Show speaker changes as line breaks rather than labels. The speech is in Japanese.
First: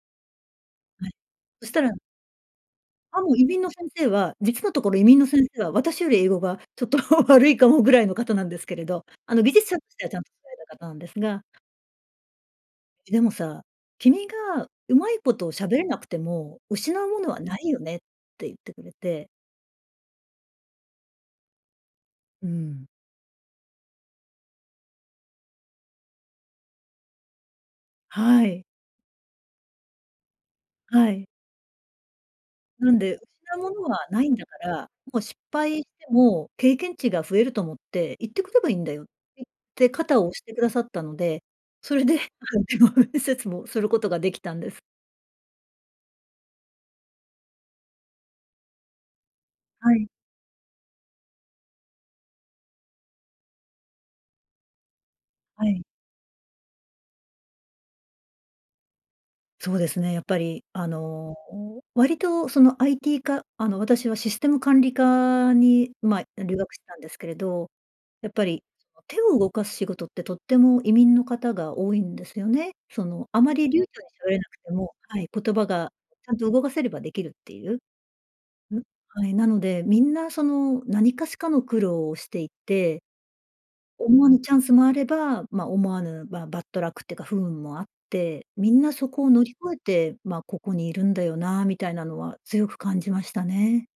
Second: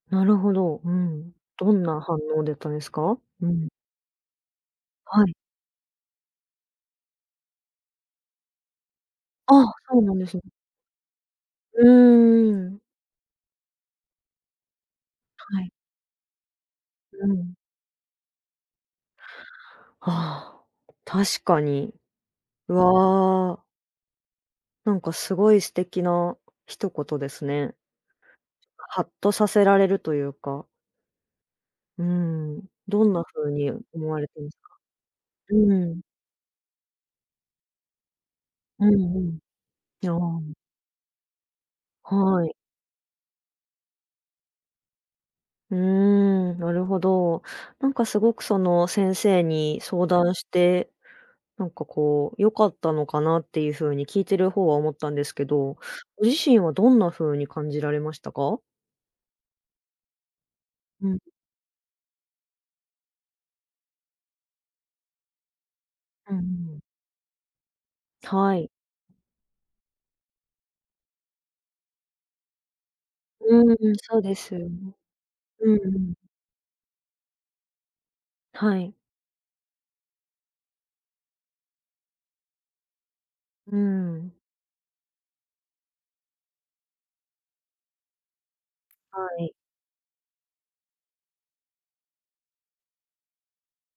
なるほど、う
はい。
ん、
そ
ど
した
ん
ら
な反応だったんですか？
あ、もう移
う
民
ん。
の先生は、実のところ移民
は
の
い。
先生は私より英語がちょっと悪いかもぐらいの方なんですけれど、あの技
あ、
術者とし
そう
ては
な
ちゃ
ん
ん
で
とさ
すね。
れた方なんですが。
うーん。
「でもさ、君がうまいことを
は
喋
い。
れなくても、失うも
う
のは
ん。
ないよね」って言ってくれて。
ああ、確かに。
う
う
ん。
わ。なんかすごい素敵な一言ですね。
はい。
はっとさせられるというか。
はい。
うん。
なん
どん
で
なふう
「失うも
に
のは
思わ
な
れ
いん
てい
だ
ます
か
か？
ら、もう失
う
敗し
ん。
ても経験値が増えると思って、行ってくればいいん
う
だよ」って
んうん。
言って肩を押し
ああ。
てくださったのでそれで、ま
はい。
あ、でも、面接もすることができたんです。
うーん、なるほど。なんかすごくその先生に
は
相
い。
談して、なんか、こう、良かったのかなっていうふうに聞いている方は思ったんですけ
は
ど、
い。
ご自身はどんなふうに感じられましたか？
そうですね、やっぱり、あ
うん。
の、割と、その、IT 科あの、私はシステム管理科に、ま
うんう
あ、留学し
ん。
てたんですけれど、やっぱ
は
り
い。
そう、手を動かす仕事ってとっても移民の方が多いんですよね。その、あまり
う
流暢
ーん、
に
そう
喋
で
れな
す
く
よ
て
ね。
もはい、言葉
うん
が
うん。
ちゃんと動かせればできるっていう。
は
ん、
い。
はい、なので、みんな、その、何かしかの苦労をしていて、
う
思わ
ん。
ぬチャンスもあれば、まあ、思わぬ、まあ、バットラックていうか不運もあって、みんなそこ
は
を乗り
い。
越えて、まあ、ここにいるんだよなみたいなのは強く感じましたね。